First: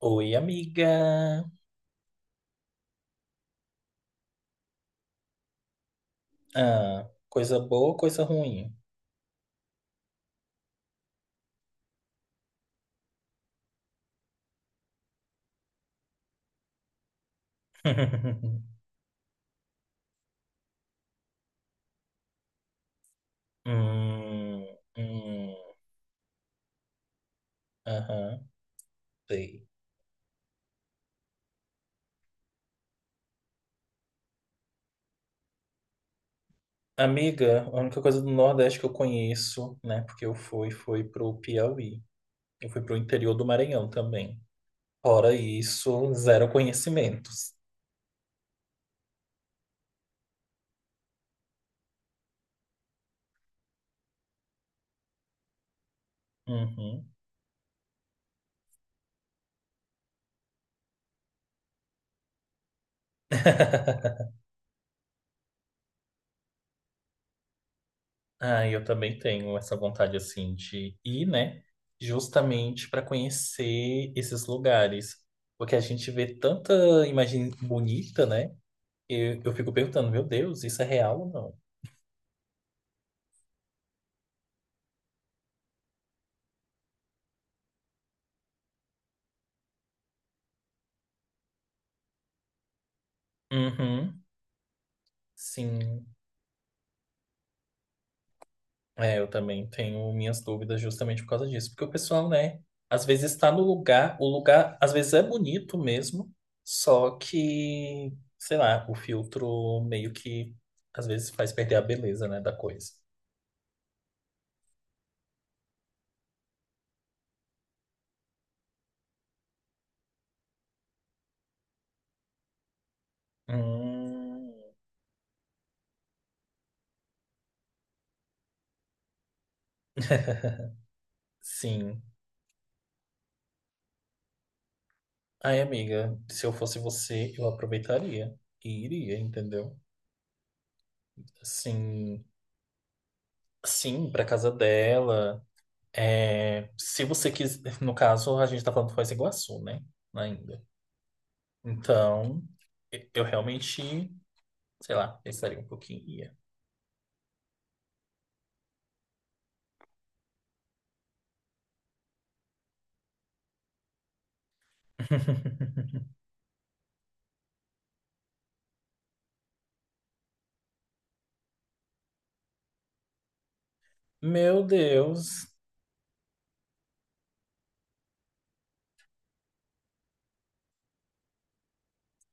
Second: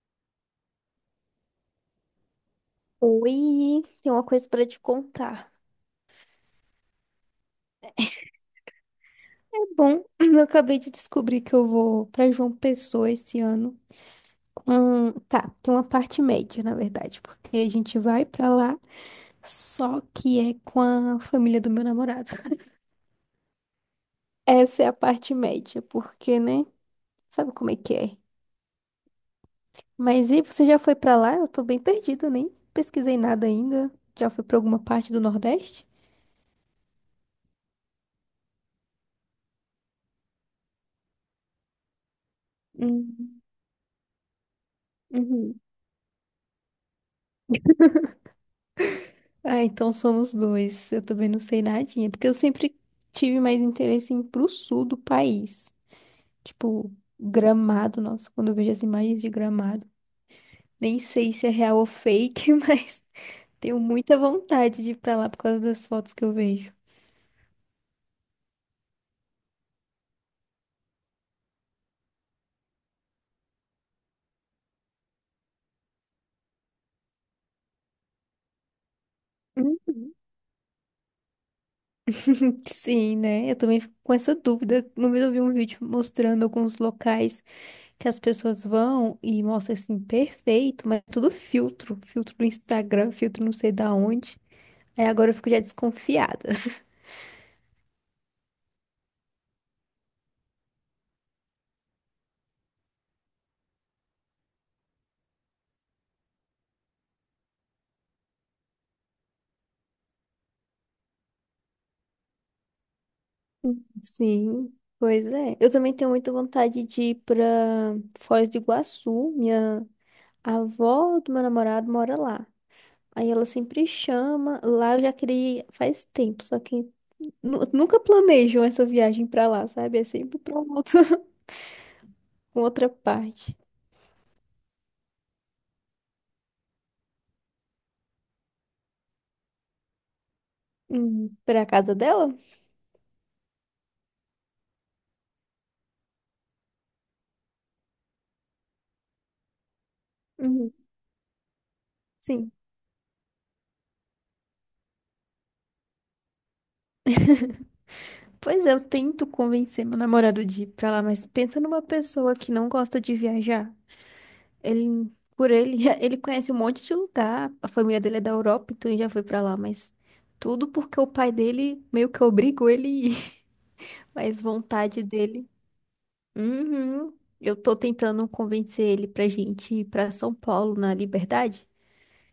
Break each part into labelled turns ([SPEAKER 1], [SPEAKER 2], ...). [SPEAKER 1] Oi, amiga.
[SPEAKER 2] Oi, tem uma coisa pra te contar.
[SPEAKER 1] Ah, coisa boa, ou coisa ruim?
[SPEAKER 2] É bom, eu acabei de descobrir que eu vou pra João Pessoa esse ano. Tá, tem uma parte média, na verdade, porque a gente vai pra lá, só que é com a família do meu namorado.
[SPEAKER 1] Hum,
[SPEAKER 2] Essa é a parte
[SPEAKER 1] hum,
[SPEAKER 2] média, porque, né? Sabe como é que é?
[SPEAKER 1] aham, sei.
[SPEAKER 2] Mas e você já foi pra lá? Eu tô bem perdida, nem pesquisei nada ainda. Já foi pra alguma parte do Nordeste?
[SPEAKER 1] Amiga, a única coisa do Nordeste que eu conheço, né? Porque eu fui, foi pro Piauí. Eu fui pro interior
[SPEAKER 2] Hum,
[SPEAKER 1] do Maranhão também. Fora
[SPEAKER 2] uhum.
[SPEAKER 1] isso, zero conhecimentos.
[SPEAKER 2] Ah, então somos dois. Eu também não sei nadinha, porque eu sempre tive mais interesse em ir pro sul do país. Tipo,
[SPEAKER 1] Uhum.
[SPEAKER 2] Gramado, nossa, quando eu vejo as imagens de Gramado, nem sei se é real ou fake, mas tenho muita vontade de ir pra lá por causa das fotos que eu vejo.
[SPEAKER 1] Ah, eu também tenho essa vontade assim de ir, né? Justamente para conhecer esses lugares. Porque a gente vê tanta imagem bonita, né? Eu fico perguntando,
[SPEAKER 2] Uhum.
[SPEAKER 1] meu Deus, isso é real ou não?
[SPEAKER 2] Sim, né? Eu também fico com essa dúvida. Uma vez eu vi um vídeo mostrando alguns locais que as pessoas vão e mostra assim, perfeito, mas é tudo filtro, filtro do Instagram, filtro não sei da
[SPEAKER 1] Uhum,
[SPEAKER 2] onde. É, agora eu fico já
[SPEAKER 1] sim.
[SPEAKER 2] desconfiada.
[SPEAKER 1] É, eu também tenho minhas dúvidas justamente por causa disso. Porque o pessoal, né, às vezes está no lugar, o lugar às vezes é bonito mesmo, só que, sei lá, o filtro meio que às vezes faz perder a beleza, né, da coisa.
[SPEAKER 2] Sim, pois é. Eu também tenho muita vontade de ir pra Foz do Iguaçu. Minha avó do meu namorado mora lá. Aí ela sempre
[SPEAKER 1] Hum,
[SPEAKER 2] chama. Lá eu já queria ir faz tempo, só que nunca planejam essa viagem pra lá, sabe? É sempre pra
[SPEAKER 1] sim.
[SPEAKER 2] uma outra parte.
[SPEAKER 1] Ai, amiga, se eu fosse você, eu aproveitaria e iria, entendeu?
[SPEAKER 2] Pra casa
[SPEAKER 1] Assim,
[SPEAKER 2] dela?
[SPEAKER 1] sim, pra casa dela. É, se você quiser, no caso, a gente tá falando de Foz do Iguaçu, né? Ainda.
[SPEAKER 2] Uhum,
[SPEAKER 1] Então,
[SPEAKER 2] sim.
[SPEAKER 1] eu realmente, sei lá, pensaria um pouquinho e ia.
[SPEAKER 2] Pois é, eu tento convencer meu namorado de ir pra lá, mas pensa numa pessoa que não gosta de viajar. Ele, por ele, ele conhece um monte de lugar. A família dele é da Europa, então ele já foi pra lá, mas tudo porque o pai dele meio que obrigou ele a ir, mas
[SPEAKER 1] Meu
[SPEAKER 2] vontade
[SPEAKER 1] Deus.
[SPEAKER 2] dele. Uhum. Eu tô tentando convencer ele pra gente ir pra São Paulo na Liberdade,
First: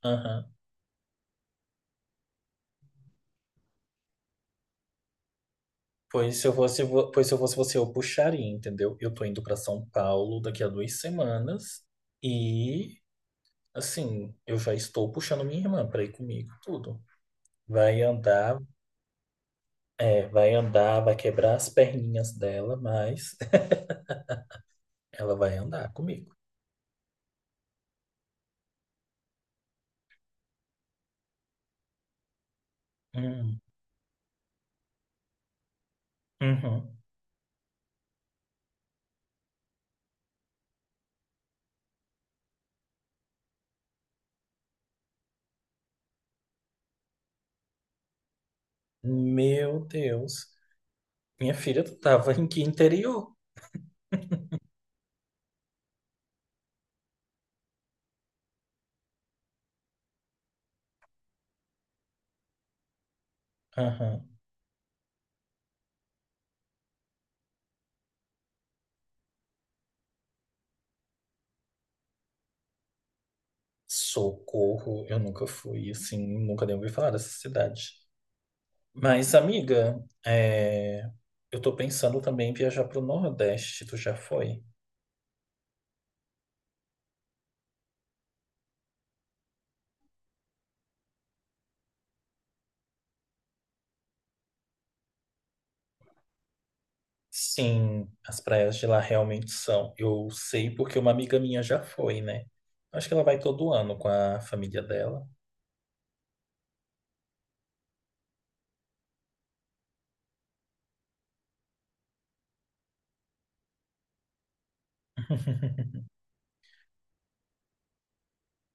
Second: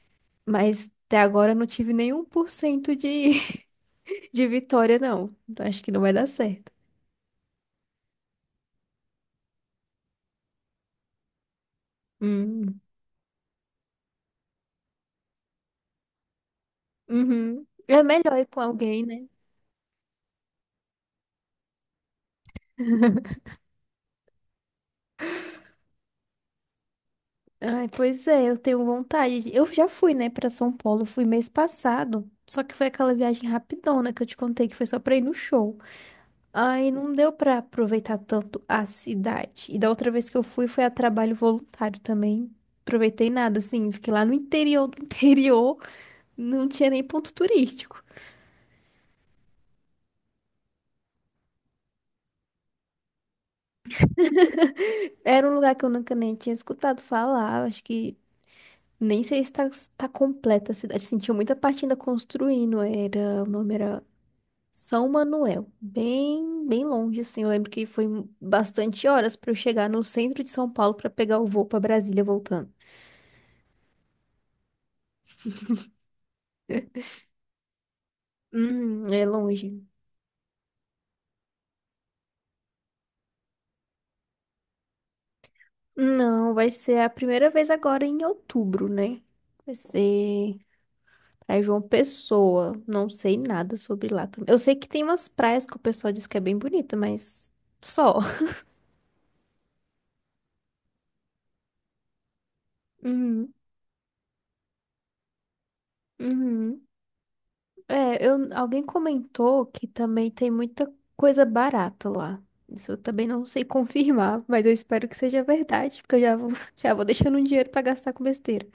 [SPEAKER 1] Aham.
[SPEAKER 2] mas até agora eu não tive nenhum por cento de, de vitória, não. Então acho que não vai dar certo.
[SPEAKER 1] Pois se eu fosse você, eu puxaria, entendeu? Eu tô indo pra São Paulo daqui a 2 semanas.
[SPEAKER 2] Hum.
[SPEAKER 1] E assim, eu já estou puxando minha irmã para ir comigo, tudo.
[SPEAKER 2] Uhum. É
[SPEAKER 1] Vai
[SPEAKER 2] melhor ir
[SPEAKER 1] andar,
[SPEAKER 2] com alguém, né?
[SPEAKER 1] é, vai andar, vai quebrar as perninhas dela, mas ela vai andar comigo.
[SPEAKER 2] Ai, pois é, eu tenho vontade. Eu já fui, né, pra São Paulo, fui mês passado. Só que foi aquela viagem
[SPEAKER 1] Hum,
[SPEAKER 2] rapidona que eu te contei, que foi só pra ir no show. Aí
[SPEAKER 1] uhum.
[SPEAKER 2] não deu pra aproveitar tanto a cidade. E da outra vez que eu fui, foi a trabalho voluntário também. Aproveitei nada, assim, fiquei lá no interior do interior, não tinha nem ponto turístico.
[SPEAKER 1] Meu Deus. Minha filha, tu tava em que interior?
[SPEAKER 2] Era um lugar que eu nunca nem tinha escutado falar, acho que nem sei se tá completa a cidade, assim, tinha muita parte ainda construindo, era, o nome era
[SPEAKER 1] Aham.
[SPEAKER 2] São Manuel, bem, bem longe, assim. Eu lembro que foi bastante horas para eu chegar no centro de São Paulo para pegar o voo para Brasília voltando.
[SPEAKER 1] Socorro, eu nunca fui, assim, nunca nem ouvi falar dessa cidade.
[SPEAKER 2] É
[SPEAKER 1] Mas,
[SPEAKER 2] longe.
[SPEAKER 1] amiga, é, eu tô pensando também em viajar pro Nordeste, tu já foi?
[SPEAKER 2] Não, vai ser a primeira vez agora em outubro, né? Vai ser pra João Pessoa. Não sei nada sobre lá também. Eu sei que tem umas praias que o pessoal diz que é bem bonita, mas
[SPEAKER 1] Sim,
[SPEAKER 2] só.
[SPEAKER 1] as praias de lá realmente são. Eu sei porque uma amiga minha já foi, né? Acho que ela vai
[SPEAKER 2] Uhum,
[SPEAKER 1] todo ano com a família dela.
[SPEAKER 2] uhum. É, alguém comentou que também tem muita coisa barata lá. Isso eu também não sei confirmar, mas eu espero que seja verdade, porque eu já vou, já vou deixando um dinheiro pra gastar com besteira.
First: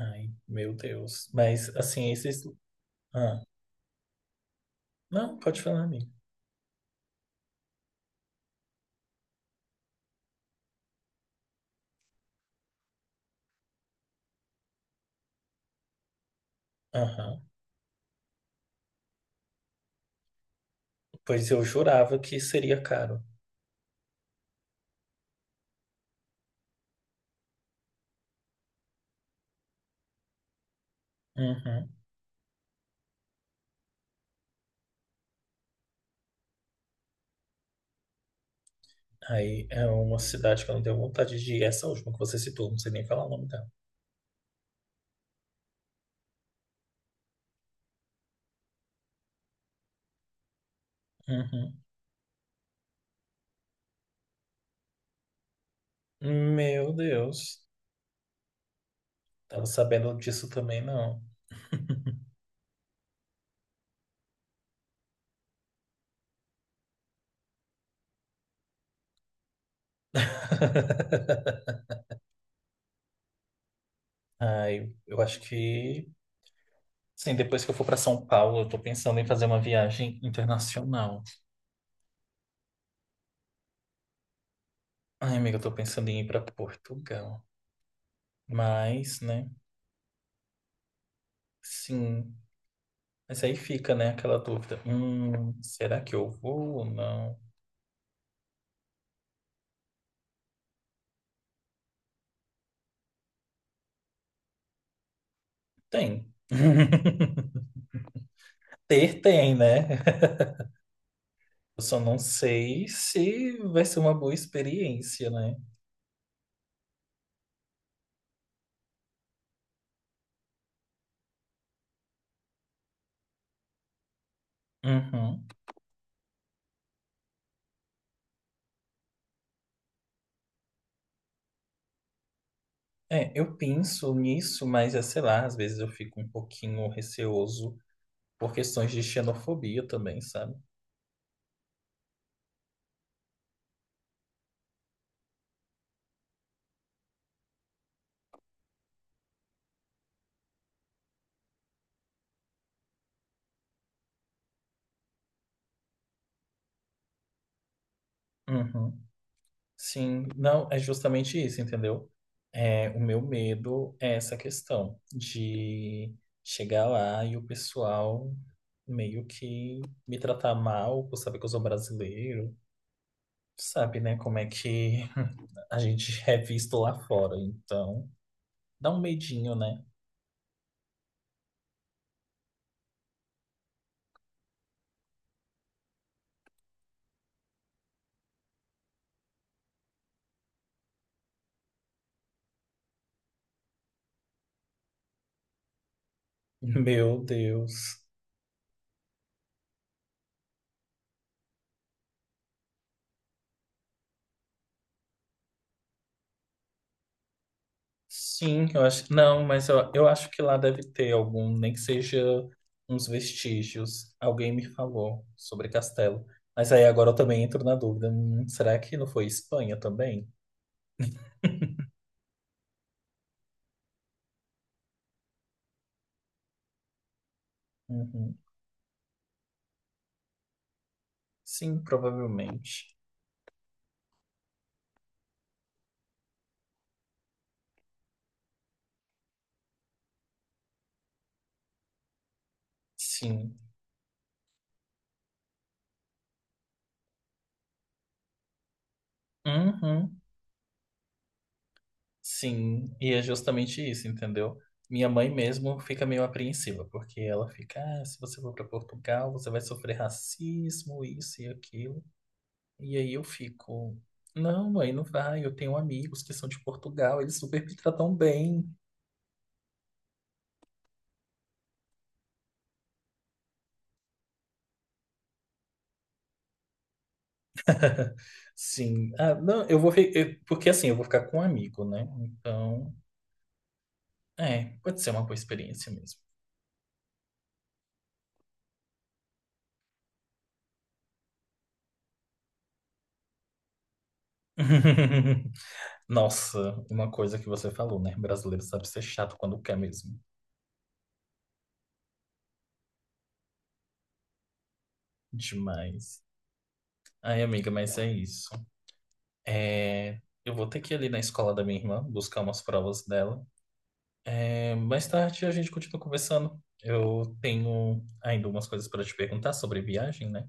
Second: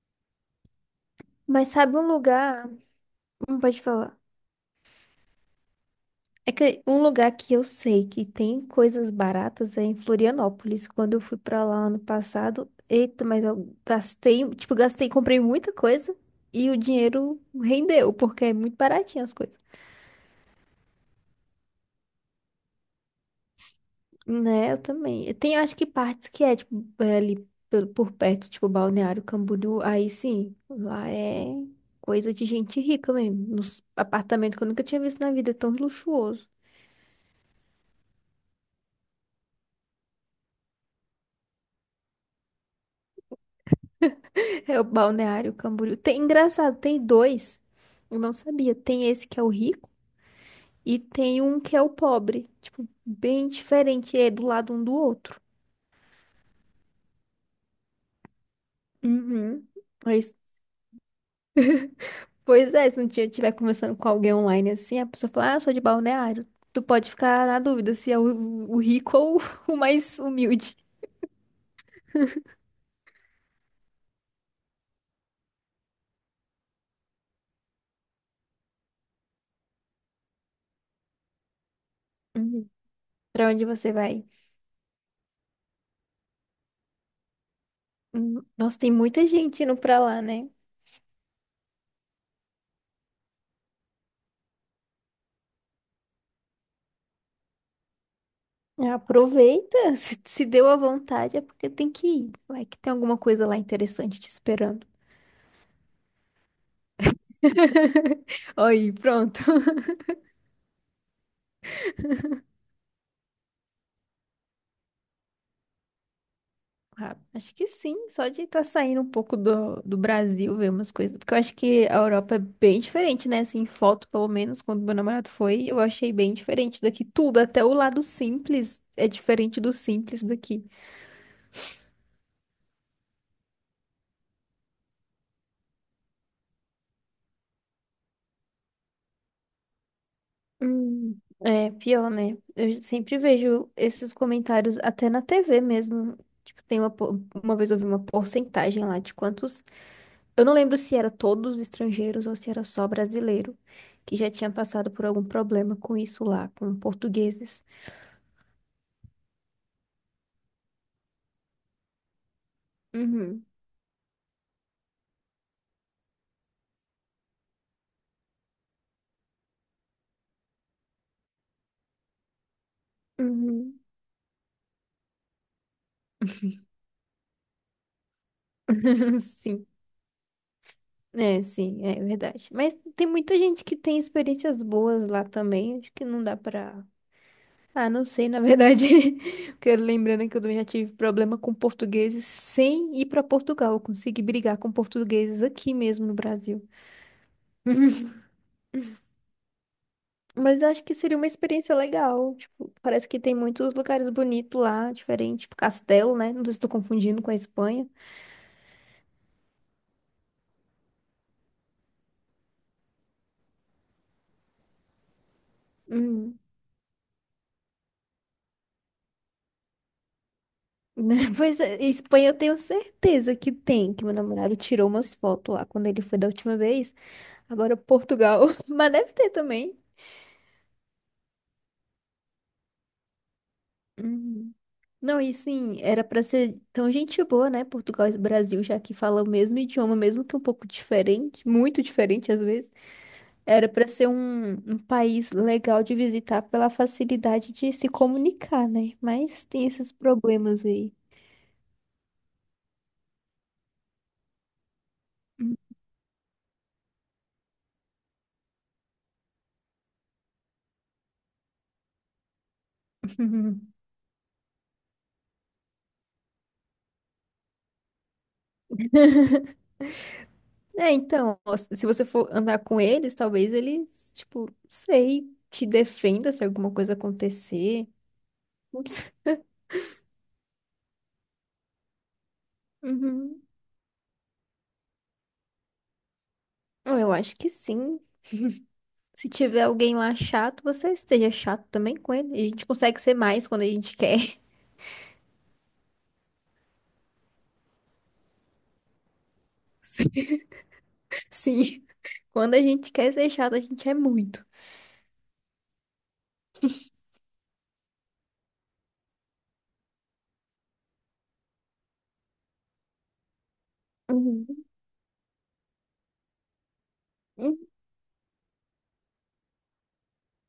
[SPEAKER 1] Ai, meu Deus. Mas,
[SPEAKER 2] Mas sabe um
[SPEAKER 1] assim, esses.
[SPEAKER 2] lugar,
[SPEAKER 1] Ah,
[SPEAKER 2] não pode falar.
[SPEAKER 1] não, pode falar, amigo.
[SPEAKER 2] É que um lugar que eu sei que tem coisas baratas é em Florianópolis. Quando eu fui pra lá ano passado, eita, mas eu gastei, tipo, gastei, comprei muita coisa e o dinheiro
[SPEAKER 1] Aham.
[SPEAKER 2] rendeu, porque é muito baratinho as coisas.
[SPEAKER 1] Pois eu jurava que seria caro.
[SPEAKER 2] Né, eu também. Tem, acho que partes que é, tipo, é ali por perto, tipo, Balneário Camboriú, aí sim, lá é
[SPEAKER 1] Uhum.
[SPEAKER 2] coisa de gente rica mesmo. Nos apartamentos que eu nunca tinha visto na vida, é tão luxuoso.
[SPEAKER 1] Aí é uma cidade que eu não tenho vontade de ir. Essa última que você citou, não sei nem falar o nome dela.
[SPEAKER 2] É o Balneário Camboriú. Tem, engraçado, tem dois. Eu não sabia. Tem esse que é o rico e tem um que é
[SPEAKER 1] Uhum.
[SPEAKER 2] o pobre. Tipo, bem diferente, é do lado um do outro.
[SPEAKER 1] Meu Deus. Tava
[SPEAKER 2] Uhum.
[SPEAKER 1] sabendo disso também, não.
[SPEAKER 2] Pois é, se um dia eu estiver conversando com alguém online assim, a pessoa fala, ah, eu sou de Balneário. Tu pode ficar na dúvida se é o rico ou o mais humilde.
[SPEAKER 1] Ah, eu acho que, sim, depois que eu for para São Paulo, eu tô pensando em fazer uma viagem internacional.
[SPEAKER 2] Uhum. Pra onde você vai?
[SPEAKER 1] Ai, amiga, eu tô pensando em ir para Portugal.
[SPEAKER 2] Nossa, tem
[SPEAKER 1] Mas,
[SPEAKER 2] muita
[SPEAKER 1] né?
[SPEAKER 2] gente indo pra lá, né?
[SPEAKER 1] Sim. Mas aí fica, né, aquela dúvida. Será que eu vou ou não?
[SPEAKER 2] Aproveita, se deu à vontade é porque tem que ir. Vai que tem alguma coisa lá interessante te esperando.
[SPEAKER 1] Tem.
[SPEAKER 2] Aí,
[SPEAKER 1] Ter
[SPEAKER 2] pronto.
[SPEAKER 1] tem, né? Eu só não sei se vai ser uma boa experiência, né?
[SPEAKER 2] Ah, acho que sim, só de estar saindo um pouco do Brasil, ver umas coisas. Porque eu acho que a Europa é bem diferente, né? Assim, em foto, pelo menos, quando meu namorado
[SPEAKER 1] Uhum.
[SPEAKER 2] foi, eu achei bem diferente daqui. Tudo, até o lado simples é diferente do simples daqui.
[SPEAKER 1] É, eu penso nisso, mas, é, sei lá, às vezes eu fico um pouquinho receoso por questões de xenofobia também, sabe?
[SPEAKER 2] É pior, né? Eu sempre vejo esses comentários até na TV mesmo. Tipo, tem uma vez eu vi uma porcentagem lá de quantos. Eu não lembro se era todos estrangeiros ou se era só brasileiro, que já tinha passado por algum problema com isso lá, com portugueses.
[SPEAKER 1] Uhum. Sim, não, é justamente isso, entendeu? É, o meu
[SPEAKER 2] Uhum,
[SPEAKER 1] medo é essa questão de chegar lá e o pessoal meio que me tratar mal por saber que eu sou brasileiro.
[SPEAKER 2] uhum.
[SPEAKER 1] Sabe, né, como é que a gente é visto lá fora. Então, dá um medinho,
[SPEAKER 2] Sim,
[SPEAKER 1] né?
[SPEAKER 2] sim, é verdade. Mas tem muita gente que tem experiências boas lá também, acho que não dá pra. Ah, não sei, na verdade, porque lembrando que eu também já tive problema com portugueses sem ir pra Portugal, eu consegui brigar com portugueses aqui mesmo no Brasil.
[SPEAKER 1] Meu Deus.
[SPEAKER 2] Mas eu acho que seria uma experiência legal. Tipo, parece que tem muitos lugares bonitos lá, diferente, tipo Castelo, né? Não sei se estou confundindo com a Espanha.
[SPEAKER 1] Sim, eu acho. Não, mas eu acho que lá deve ter algum, nem que seja uns vestígios. Alguém me falou sobre castelo.
[SPEAKER 2] Hum.
[SPEAKER 1] Mas aí agora eu também entro na dúvida. Será que não foi Espanha também?
[SPEAKER 2] Pois é, Espanha eu tenho certeza que tem, que meu namorado tirou umas fotos lá quando ele foi da última vez. Agora
[SPEAKER 1] Uhum.
[SPEAKER 2] Portugal, mas deve ter também.
[SPEAKER 1] Sim, provavelmente.
[SPEAKER 2] Hum. Não, e sim, era pra ser tão gente boa, né? Portugal e Brasil, já que fala o mesmo idioma, mesmo que um pouco diferente, muito diferente às vezes.
[SPEAKER 1] Sim.
[SPEAKER 2] Era para ser um país legal de visitar pela facilidade de se comunicar, né? Mas tem esses
[SPEAKER 1] Uhum.
[SPEAKER 2] problemas aí.
[SPEAKER 1] Sim. E é justamente isso, entendeu? Minha mãe mesmo fica meio apreensiva, porque ela fica, ah, se você for para Portugal, você vai sofrer racismo, isso e aquilo. E aí eu fico, não, mãe, não vai. Eu tenho amigos que são de Portugal, eles super me tratam bem.
[SPEAKER 2] É, então, ó, se você for andar com eles, talvez eles, tipo, sei, te defenda se alguma coisa acontecer. Ups.
[SPEAKER 1] Sim. Ah, não, eu vou fi- eu- porque assim, eu vou ficar com um amigo, né? Então,
[SPEAKER 2] Uhum.
[SPEAKER 1] é, pode ser uma boa experiência mesmo.
[SPEAKER 2] Eu acho que sim. Se tiver alguém lá chato, você esteja chato também com ele. A gente consegue ser mais quando a gente quer.
[SPEAKER 1] Nossa, uma coisa que você falou, né? Brasileiro sabe ser chato quando quer mesmo.
[SPEAKER 2] Sim. Quando a gente quer ser chato, a gente é muito.
[SPEAKER 1] Demais. Ai, amiga, mas é isso. É, eu vou ter que ir ali na escola da minha irmã buscar umas provas dela.
[SPEAKER 2] Uhum.
[SPEAKER 1] É, mais tarde a gente continua conversando. Eu
[SPEAKER 2] Hum,
[SPEAKER 1] tenho ainda umas coisas para te perguntar sobre viagem, né?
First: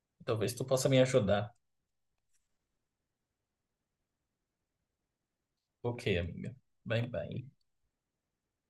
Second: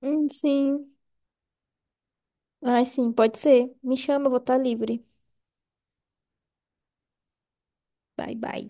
[SPEAKER 1] Talvez tu possa
[SPEAKER 2] sim.
[SPEAKER 1] me ajudar.
[SPEAKER 2] Ai, sim, pode ser. Me chama, eu vou estar livre.
[SPEAKER 1] Ok, amiga. Bye, bye.
[SPEAKER 2] Bye, bye.